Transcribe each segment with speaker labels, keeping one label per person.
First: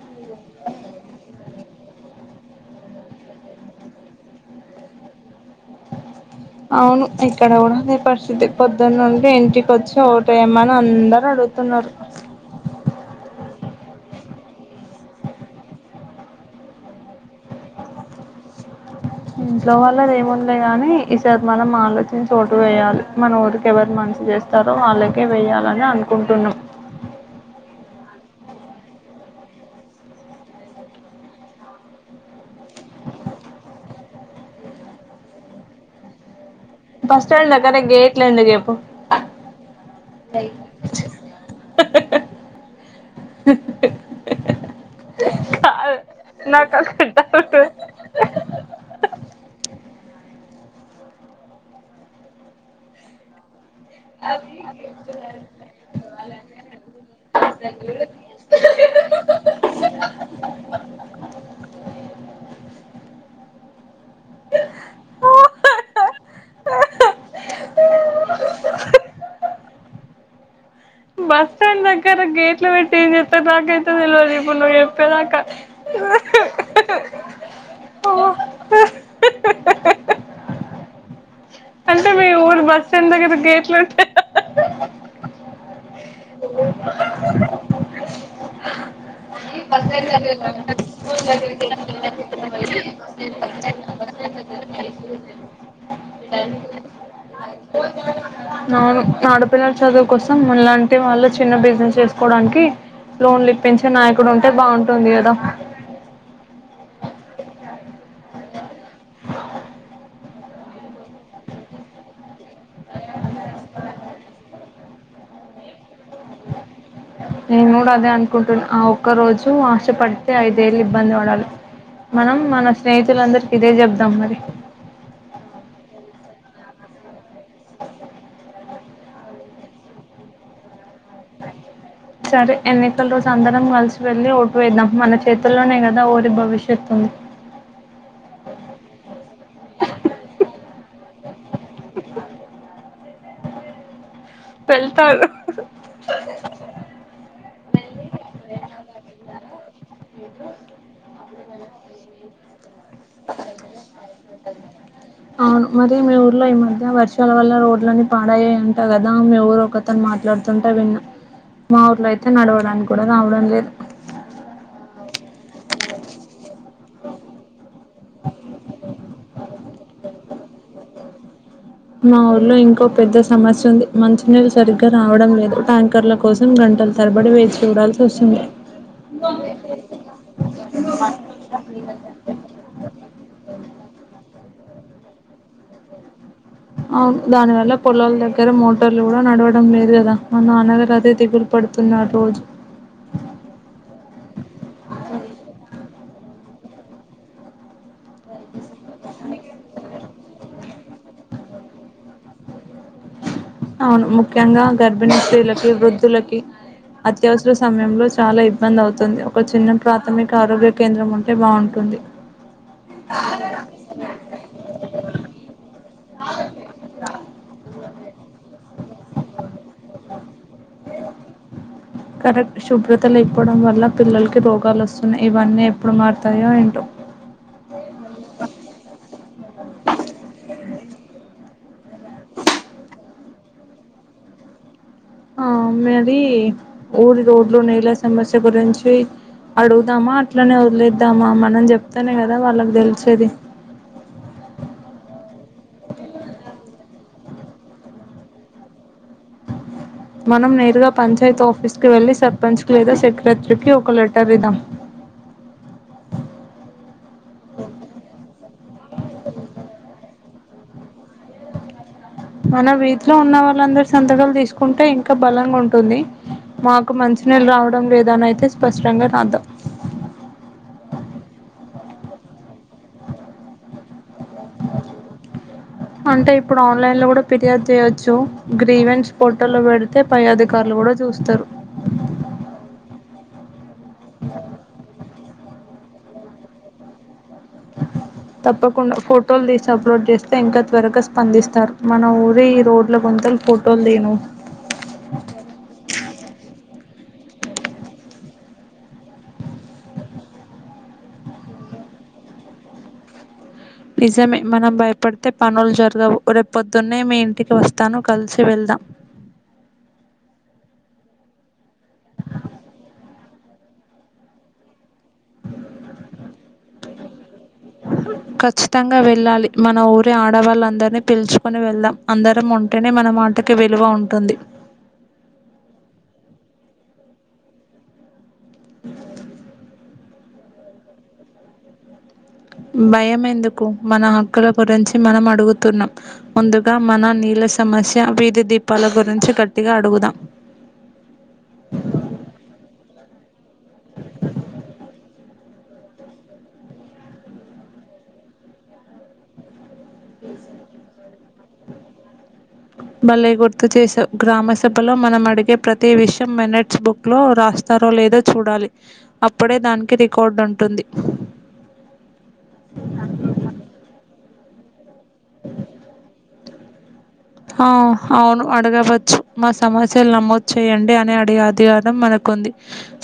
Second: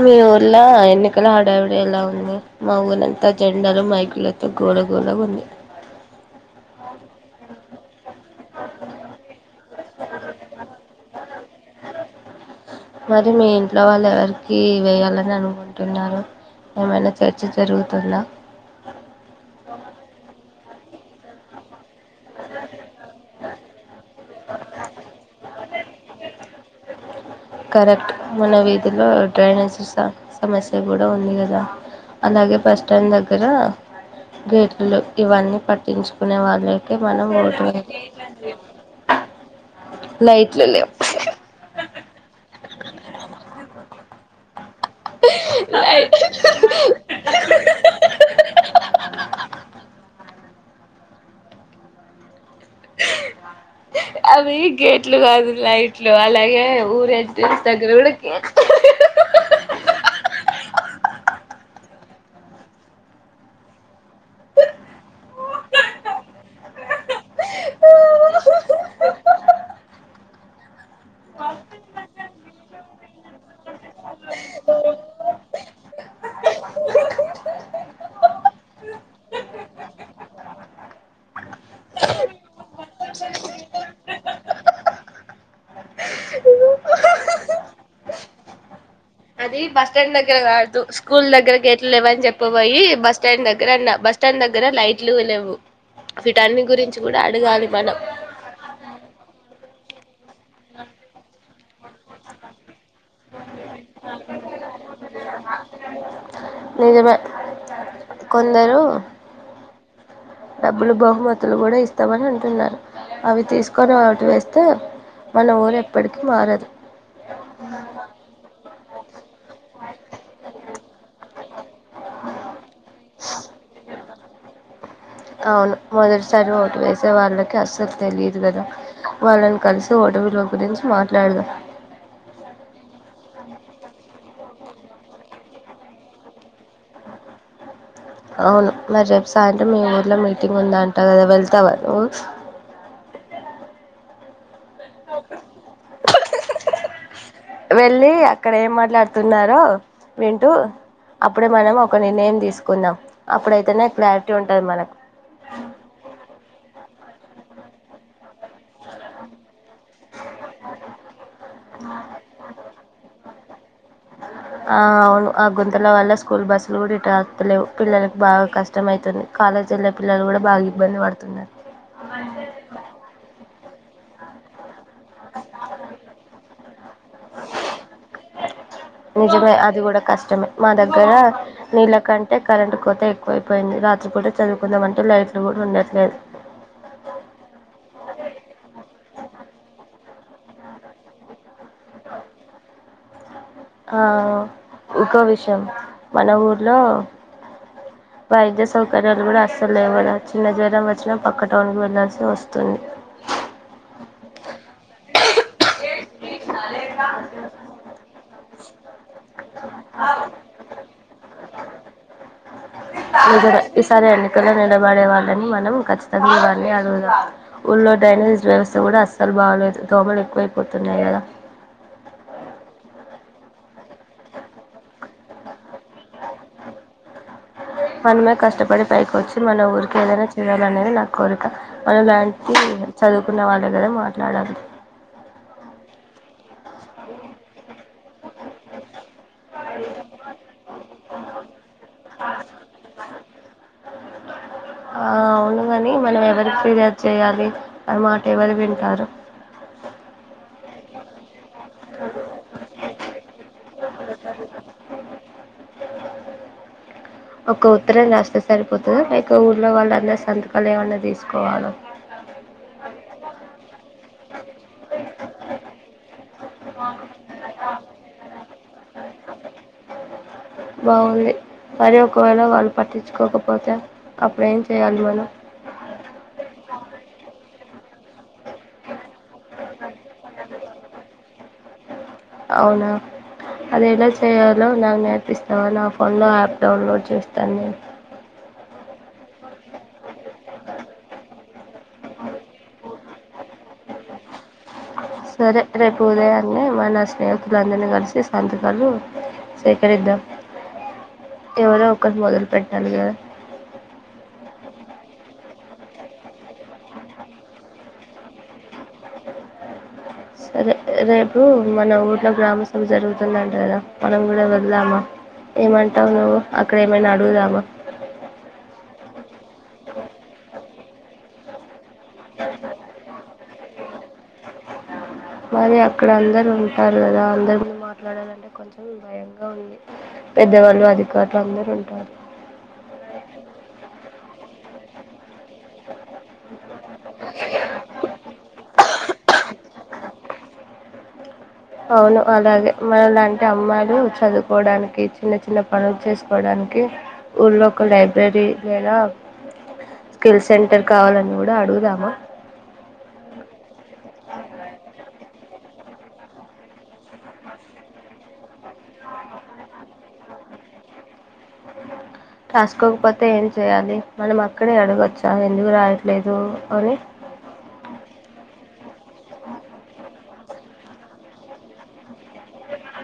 Speaker 1: మీ ఊర్లో ఎన్నికల హడావిడి ఎలా ఉంది? మా ఊరంతా జెండాలు మైకులు గోల గోల గుంది
Speaker 2: అవును ఇక్కడ కూడా అదే పరిస్థితి పొద్దున్న నుండి ఇంటికొచ్చి ఓటేయమని అందరు అడుగుతున్నారు.
Speaker 1: మరి మీ ఇంట్లో వాళ్ళు ఎవరికి వేయాలని అనుకుంటున్నారు. ఏమైనా చర్చ జరుగుతుందా?
Speaker 2: ఇంట్లోవాళ్ళదేముంది లెగాని ఈసారి మనం ఆలోచ చి ఓటు వేయాలి మన ఊరికి ఎవరు మంచి చేస్తారో వాళ్ళకే వెయ్యాల అని అనుకుంటున్నాం
Speaker 1: కరెక్ట్ మన వీధిలో డ్రైనేజ్ సిస్ సమస్య కూడా ఉంది కదా అలాగే బస్టాండ్ దగ్గర గేట్లు లేవు ఇవన్నీ పట్టించుకునే వాళ్ళే
Speaker 2: బస్ స్టాండ్ దగ్గర గేట్లు ఎందుకు చెప్పు
Speaker 1: లైట్లు లేవు
Speaker 2: కాదు
Speaker 1: అయి
Speaker 2: నాకు అసలు డౌట్
Speaker 1: ఆ అవి గేట్లు కాదు లైట్లు అలాగే ఊరే దగ్గర కూడాకి ఇ
Speaker 2: గేట్లో పెట్టి చెస్తారు నాకైతే తెలివదు ఇప్పుడు ను చెప్పేదాక పూర్ బస్ స్టాండ్లోగది గలు
Speaker 1: బస్టాండ్ దగ్గర వాడుతూ స్కూల్ దగ్గర గేట్లు లేవని చెప్పబయి బస్ స్టాండ్ దగ్గర అన్న బస్ స్టాండ్ దగ్గర లైట్లు లేవు వీటన్ని గురించి కూడా అడగాలి మనం
Speaker 2: నా ఆ ఆడపిల్లల చదువు కోసం మనలాంటి వాళ్ళు చిన్న బిజినెస్ చేసుకోవడానికి లోన్ ఇప్పించే నాయకుడు ఉంటే బాగుంటుంది కదా
Speaker 1: నిజమ కొందరు డబ్బులు బహుమతులు కూడా ఇస్తామని అంటున్నారు అవి తీసుకొని అటి వేస్తే మన ఊరు ఎప్పటికిీ మారదు
Speaker 2: న నూడదే అంత ఆ ఒక్క రోజు ఆశ పడితే ఐదేళ్ళు ఇబ్బంది పడాలి మనం మన స్నేహితులందరికి ఇదే చెబదాం మరి
Speaker 1: అవును మొదటిసారి ఓటు వేసే వాళ్ళకి అస్సలు తెలియదు కదా వాళ్ళని కలిసి ఓట విల గురించి మాట్లాడదాం
Speaker 2: సరే ఎన్ని ఒకల రోజు అందరం కలిసి వెళ్ళి ఓటు వేద్దాం మన చేతుల్లోనే కదా ఊరి భవిష్యత్తుంది
Speaker 1: అవును మరి చెప్పి సాయంత్రం మీ ఊర్లో మీటింగ్ ఉంద అంటా కదా వెళ్తావా నువ్
Speaker 2: వెళ్తాను
Speaker 1: వెళ్ళి అక్కడ ఏం మాట్లాడుతున్నారో వింటూ అప్పుడే మనం ఒక నిర్ణయం తీసుకుందాం అప్పుడైతేనే క్లారిటీ ఉంటుంది మనకు
Speaker 2: అవును మరి మీ ఊర్లో ఈ మధ్య వర్షాల వల్ల రోడ్లన్న పాడాయ అంట కదా మీ ఊరు ఒకతను మాట్లాడుతుంటే విన్న మా ఊర్లో అయితే నడవడానికి కూడా రావడం లేదు
Speaker 1: ఆ అవును ఆ గుంతల వల్ల స్కూల్ బస్సులు కూడా వస్తా లేవు పిల్లలకి బాగా కష్టం అవుతుంది కాలేజీ వెళ్ళే పిల్లలు కూడా బాగా ఇబ్బంది పడుతున్నారు
Speaker 2: మా ఊర్లో ఇంకో పెద్ద సమస్య ఉంది మంచి నీళు సరిగ్గ రావడం లేదు ట్యాంకర్లకు కోసం గంటలు తరబడి వేచి చూడాల్సి వస్తుంది
Speaker 1: నిజమే అది కూడా కష్టమే మా దగ్గర నీళ్ళ కంటే కరెంట్ కోత ఎ ఎక్కువైపోయింది రాత్రి పుట చదువుకుందామంటే లైట్లు కూడా ఉండట్లేదు
Speaker 2: అవును దానివల్ల పొలాల దగ్గర మోటార్లు కూడా నడవడం లేదు కదా మా నాన్నగారు అదే దిగులు పడుతున్నారు రోజు
Speaker 1: ఆహ్ ఇంకో విషయం మన ఊర్లో వైద్య సౌకర్యాలు కూడా అస్సలు లేవు చిన్న జ్వరం వచ్చిన పక్క టౌన్ కి వెళ్లాల్సి వస్తుంది
Speaker 2: అవును ముఖ్యంగా గర్భిణీ స్త్రీలకి వృద్ధులకి అత్యవసర సమయంలో చాలా ఇబ్బంది అవుతుంది. ఒక చిన్న ప్రాథమిక ఆరోగ్య కేంద్రం ఉంటే బావుంటుంది.
Speaker 1: ఈసారి ఎన్నికల్లో నిలబడే వాళ్ళని మనం ఖచ్చితంగా ఇవన్నీ అడుగుదాం ఊళ్ళ డ్రైనేజ్ వ్యవస్థ కూడా అస్సలు బాగలేదు దోమలు ఎక్కువైపోతున్నాయి కదా
Speaker 2: కరెక్ట్ శుభ్రత లేకపోవడం వల్ల పిల్లలకి రోగాలు వస్తున్నాయి ఇవన్నీ ఎప్పుడు మారుతాయో ఏంటో
Speaker 1: మనమే కష్టపడి పైకోచ్చు మన ఊరికి ఏదైనా చేయాలినేది నా కోరిక మన లాంటి చదువుకున్న వాళ్ళే కదా మాట్లాడాలి
Speaker 2: ఆ మరి ఊరి రోడ్లు నెల సమస్య గురించి అడుగుదామా అట్లనే వదిలేద్దామా మనం చెప్తానే కదా వాళ్ళకి తెలిసేది
Speaker 1: అవును కాని మనం ఎవరికి ఫిర్యాదు చేయాలి మన మాట ఎవరు వింటారు
Speaker 2: మనం నేరుగా పంచాయతీ ఆఫీ ఆఫీస్కి వెళ్ళి సర్పంచ్కి లేదా సెక్రటరీకి ఒక లెటర్ ఇద్దం
Speaker 1: ఒక ఉత్తరం రాస్తే సరిపోతుంది లేక ఊళ్లో వాళ్ళు అందరు సంతకాలు ఏమన్నా తీసుకోవాలి
Speaker 2: మన వీటిలో ఉన్న వాళ్ళందరు సంతకాలు తీసుకు కుంటే ఇంకా బలంగా ఉంటుంది మాకు మంచినీళ్ళు రావడం లేదాని అయితే స్పష్టంగా రాద్దాం [inaudible]
Speaker 1: బాగుంది మరి ఒకవేళ వాళ్ళు పట్టించుకోకపోతే అప్పుడ ఏం చేయాలి మనం
Speaker 2: అంటే ఇప్పుడు ఆన్లైన్ లో కూడా ఫిర్యాదు చేయొచ్చు గ్రీవెంస్ పోర్ట లో పెడితే పై అధికారులు కూడా చూస్తారు
Speaker 1: అవునా అది ఎలా చేయాలో నాకు నేర్పిస్త నా ఫోన్ లో యాప్ డౌన్లోడ్ చేస్తారు
Speaker 2: తప్పకుండా ఫోటోలు తీసి అప్లోడ్ చేస్త ఇంకా త్వరగా స్పందిస్తె తర్ మన ఊరే ఈ రోడ్ల కొంతలు ఫోటోలు తేను
Speaker 1: సరే రేపు ఉదయాన్నన్ని మ నష్ట స్నేహితులందరినీ కలిసి సంతకాలు సేకరిద్దాం ఎవరో ఒకరు మొదలు పెట్టాలి కదా
Speaker 2: నిజమే మనం భయపడితే పనులు జరగవు రేపు పొద్దున్నే మీ ఇంటికి వస్తాను కలిసి వెళ్దాం
Speaker 1: సరే రేపు మన ఊర్లో గ్రామ సభ జరుగుతుందంట కదా మనం కూడా వెళ్దామా ఏమంటావు నువ్వు అక్కడ ఏమైనా అడుగుదామా
Speaker 2: కఖచ్చితంగా వెళ్ళాలి మన ఊరే ఆడవాళ్ళందరుూ అ పిలుచుకొని వెళ్దాం అందరం ఉంటేనే మనం అంతకి విలువ ఉంటుంది
Speaker 1: మరి అక్కడ అందరు ఉంటారు కదా అందరు మీరు మాట్లాడాలింటే కొంచెం భయంగా ఉంది పెద్దవాళ్ళు అధికారులు అందరుూ ఉంటారు
Speaker 2: భయం ఎందుకు మన హక్కుల గురించి మనం అడుగు ముందుగా మన నీళ్ళ సమస్య వీధి దీపాల గు నుంచి కట్టిగా అడుగుదా
Speaker 1: అవును అలాగే మనం లాంటి అమ్మాయిలు చదువుకోవడానికి చిన్న చి చిన్న పనులు చేసుకోవడానికి ఊళ్లో ఒక లైబ్రరీ లేదా స్కిల్ సెంటర్ కావాలండి మ కూడా అడుగుదాము
Speaker 2: మళ్ళీ గుర్తు చేశావు గ్రామసభలో మనం అడిగే ప్రతి విషయం మెినట్స్ బుక్లో రాస్తారో లేదో చూడాలి అప్పుడే దానికి రికార్డు ఉంటుంది
Speaker 1: రాసుకోకపోతే ఏం చేయాలి మనం అక్కడే అరే
Speaker 2: ఆ అవును అడగవచ్చు మా సమస్యలు నమోదు చేయండి అని అడిగే అధికారం మనకుంది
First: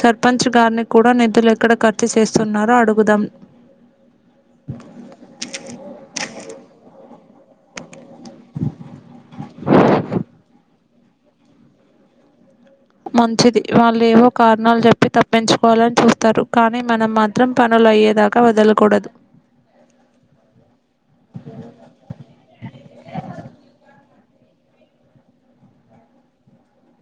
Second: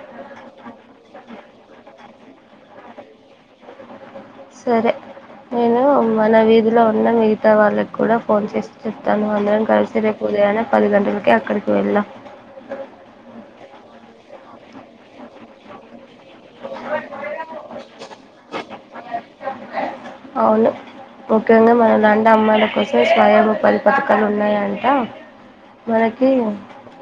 Speaker 2: సర్పంచ్ గారిని కూడా నిధులు ఎక్కడ ఖర్చు చేస్తున్నారో అడుగుదాం
Speaker 1: సరే నేను మన వీధిలో ఉన్న మీ కొత్త వాళ్ళకి కూడా ఫోన్ చేసి చెప్తాను నువ్ అందరం కలిసి రేపు ఉదయాన్నే పది గంటలకి అక్కడికి వెళ్ళాం
Speaker 2: మంచిది వాళ్ళు ఏవో కారణాలు చెప్పి తప్పించుకోవాలని చూస్తారు కానీ మనం మాత్రం పనులు అయ్యేదాకా వదలకూడదు
Speaker 1: అవును ముఖ్యంగా మన నాన్న అమ్మాయిల కోసం స్వయంము పరి పథకాలు ఉన్నాయంట మనకి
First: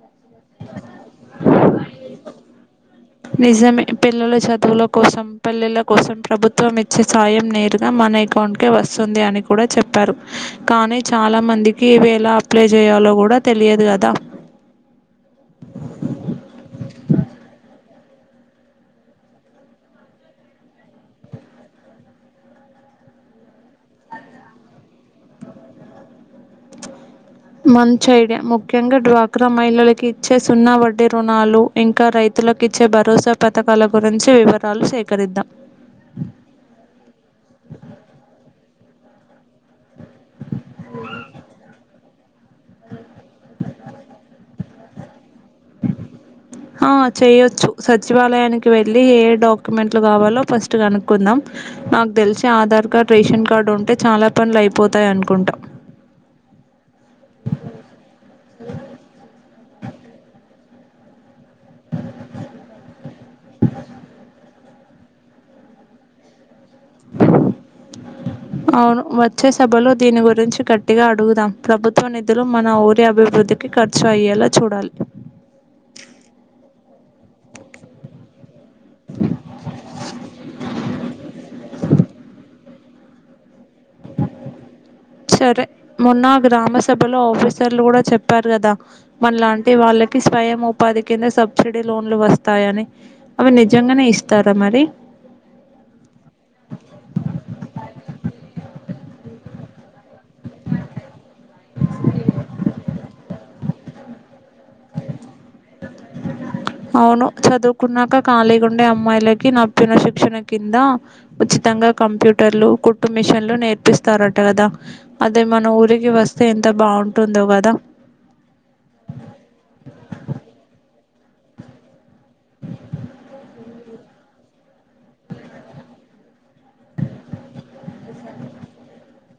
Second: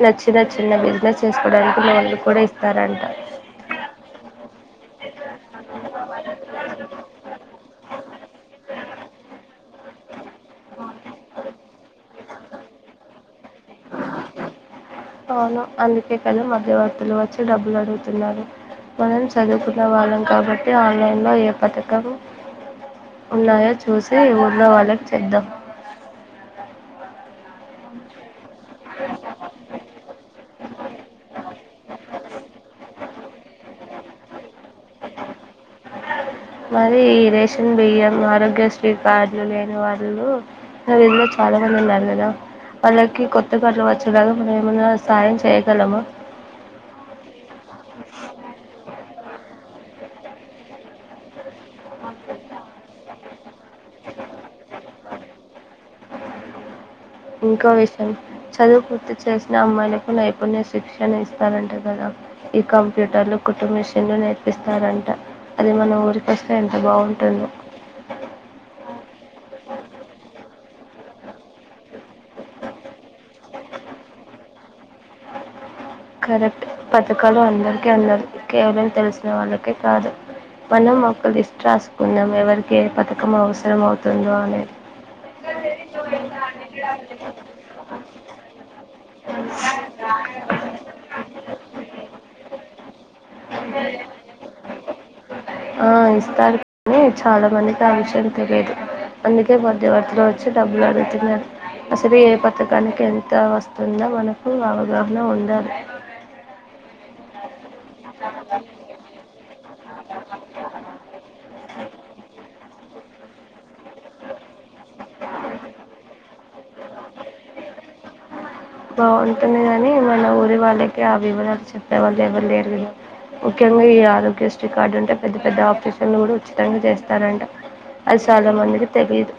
Speaker 1: నచ్చిన చిన్న బిజినెస్ చేసుకోవడానికి లోన్లు కూడా ఇస్తారంట
Speaker 2: నిజమే పిల్లల చదువుల కోసం పళ్లెల కోసం ప్రభుత్వం ఇచ్చే సాయం నేరు మన అకౌంట్క వస్తుంది అని కూడా చెప్పారు కానీ చాలా మందికి ఇవ ఎలా అప్లై చేయాలో కూడా తెలియదు కదా
Speaker 1: అవును అందుకే కదుా మధ్యవర్తులు వచ్చి డబ్బులు అడుగు మనం చదువుకున్న వాళ్ళం కాబట్టి ఆన్లైన్లో ఏ పథకం ఉన్నాయో చూసి ఊన్న వాళ్ళకి చేద్దాం
Speaker 2: మంచ ఐడియా ముఖ్యంగా డ్వాక్రా మహిళలకు ఇచ్చే సున్నా వడ్డీ రుణాలు ఇంకా రైతులకు ఇచ్చే భరోసా పథకాల గురించి వివరాలు సేకరిద్దాం
Speaker 1: మరి ఈ రేషన్ బియ్యం ఆరోగ్యశ్రీ కార్డులు లేనివారు ఇందులో చాలా మంది ఉన్నారు కదా వాళ్ళకి కొత్త కరలు వచ్చేలాగా మనం ఏమన్నా సాయం చేయగలము
Speaker 2: ఆ చేయొచ్చు సచివాలయానికి వెళ్ళలి ఏడు డాక్యుమెంట్లు కావాలో ఫస్ట్ కనుక్కుందాం నాకు తెలిసి ఆధార్ కార్డ్ రేషన్ కార్డ్ ఉంటే చాలా పనులు అయిపోతాయి అనుకుంటాం
Speaker 1: ఇంకో విషయం చదువు పూర్తి చేసిన అమ్మాయిలకు నైపుణ్య శిక్షణస్త రాలంటే కదా ఈ కంప్యూటర్లు కుటుం మెషన్లు నట్ పిస్తారంట అది మన ఊరిక వా
Speaker 2: అవును వచ్చే సభలో దీని గురించి గట్టిగా అడుగుదాం ప్రభుత్వ నిధులు మన ఊరి అభివృద్ధికి ఖర్చు అయ్యేలా చూడాలి
Speaker 1: కరెక్ట్ పతుకలు అన్న ఎరిక ఉన్నారు కేవలం తెలిసిన వాళ్ళకే కాదు మనం ఒక లిస్ట్ రాసుకున్నాం ఎవరికి కే పథకం అవస్
Speaker 2: సరే మొన్న గ్రామ సభలో ఆఫీసర్లు కూడా చెప్పారు కదా మనలాంటి వాళ్ళకి స్వయం ఉపాధి కింద సబ్సిడీ లోన్లు వస్తాయా అని అవి నిజంగానే ఇస్తారా మరి
Speaker 1: ఆ ఇస్తారు కానీ చాలా మందికి ఆ విషయ లు తెలియదు అందుకే మధ్యవర్తిలు వచ్చి డబ్బులు అడుగుతున్నారు అసలు ఏ పథకానికి ఎంత వస్తుందో మనకు అవగాహన ఉండాలి
Speaker 2: అవును చదువు కున్నాక ఖళీగా ఉండే అమ్మాయిలకి నా చెప్పిన శిక్షణ కింద ఉచితంగా కంప్యూటర్లు కుట్టు మిషన్లు నేర్పిస్తారట కదా అద మన ఊరికి వస్తే ఎంత బాగుంటుందో కదా
Speaker 1: బో వెల్ గాని కాని మన ఊరి వాళ్ళ రా ఆ వివరాలు చెప్పే వాళ్ళు ఎవరు లేరు కదా ముఖ్యంగా ఈ ఆరోగ్యశ్రీ కార్డు ఉంటే పెద్ద పెద్ద ఆఫీసులు కూడా ఉచితంగా చేస్తారంట అది చాలా మందికి తెలిదు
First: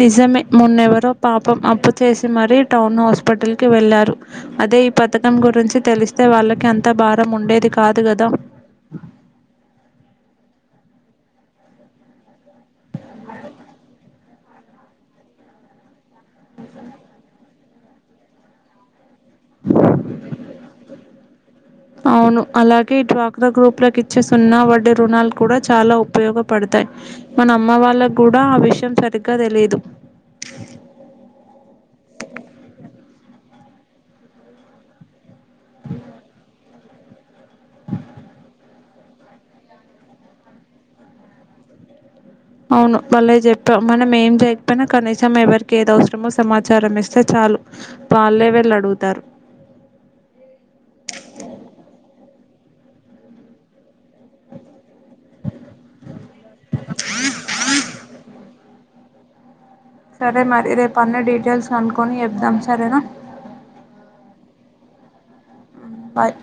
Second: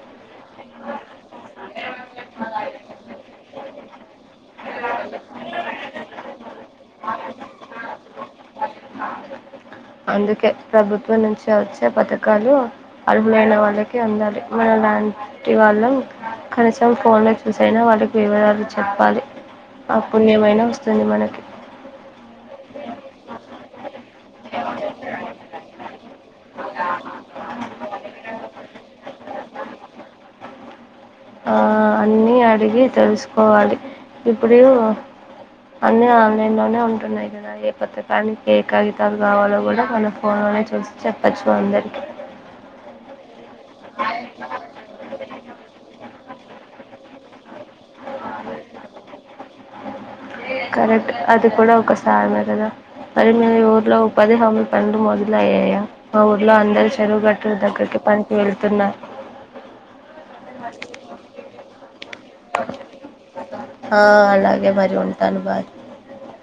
Speaker 2: నిజమే మున్నెవరో పాపం అప్పు చేసి మరీ టౌన్ హాస్పిటల్కి వెళ్ళారు అదే ఈ పథకం గురించి తెలిస్తే వాళ్ళకి అంత భారం ఉండేది కాదు కదా
Speaker 1: అందుకే ప్రభుత్వం నుంచి వచ్చే పథకాలు బ్రాబుత్వమ్ అర్హలైన వాళ్ళకి అందాలి మన లాంటి వాళ్ళం కనీసం ఫోన్లో చూసైనా వాళ్ళకి వివరాలు చెప్పాలి ఆ పుణ్యమైన వస్తుంది మనకి
Speaker 2: అవును అలాగే ఈ వాక్రా గ్రూప్ లోకి ఇచ్చే వడ్డీ రుణాలు కూడా చాలా ఉపయోగపడతాయి మన అమ్మ వాళ్ళకి కూడా ఆ విషయం సరిగ్గా తెలిదు
Speaker 1: ఆ అన్ని అడిగి తెలుసుకోవాలి ఇప్పుడు అ ఆన్‌లైన్‌లో ఉన్నాను ంటున్నాయి కదా ఏ కొత్తకానికి ఏ కగితాలు కావాలో కూడా మన ఫోన్లోనే చూసి చెప్పచ్చు అందరికీ
Speaker 2: అవును మళ్ళీ చెప్పాం మనం ఏం చేయకపోయినా కనీసం ఎవరికి ఏద ము సమాచారం ఇస్తే చాలు పాళ్లేే వెళ్ళ అడుగుతారు
Speaker 1: కరెక్ట్ అది కూడా ఒకసారి మదద అరి ఊర్లో ఒక పదిహమి ప మొదలు అయ్యాయా మా ఊర్లో అందరి చెరువు గట్టటులు దగ్గరికి పనికి వెళ్త క్కన్న
Speaker 2: సరే మరి రేపు అన్ని డీటెయిల్స్ కన్
Speaker 1: ఆ అలాగే మరి ఉం టాను బాయ్
Speaker 2: బాయ్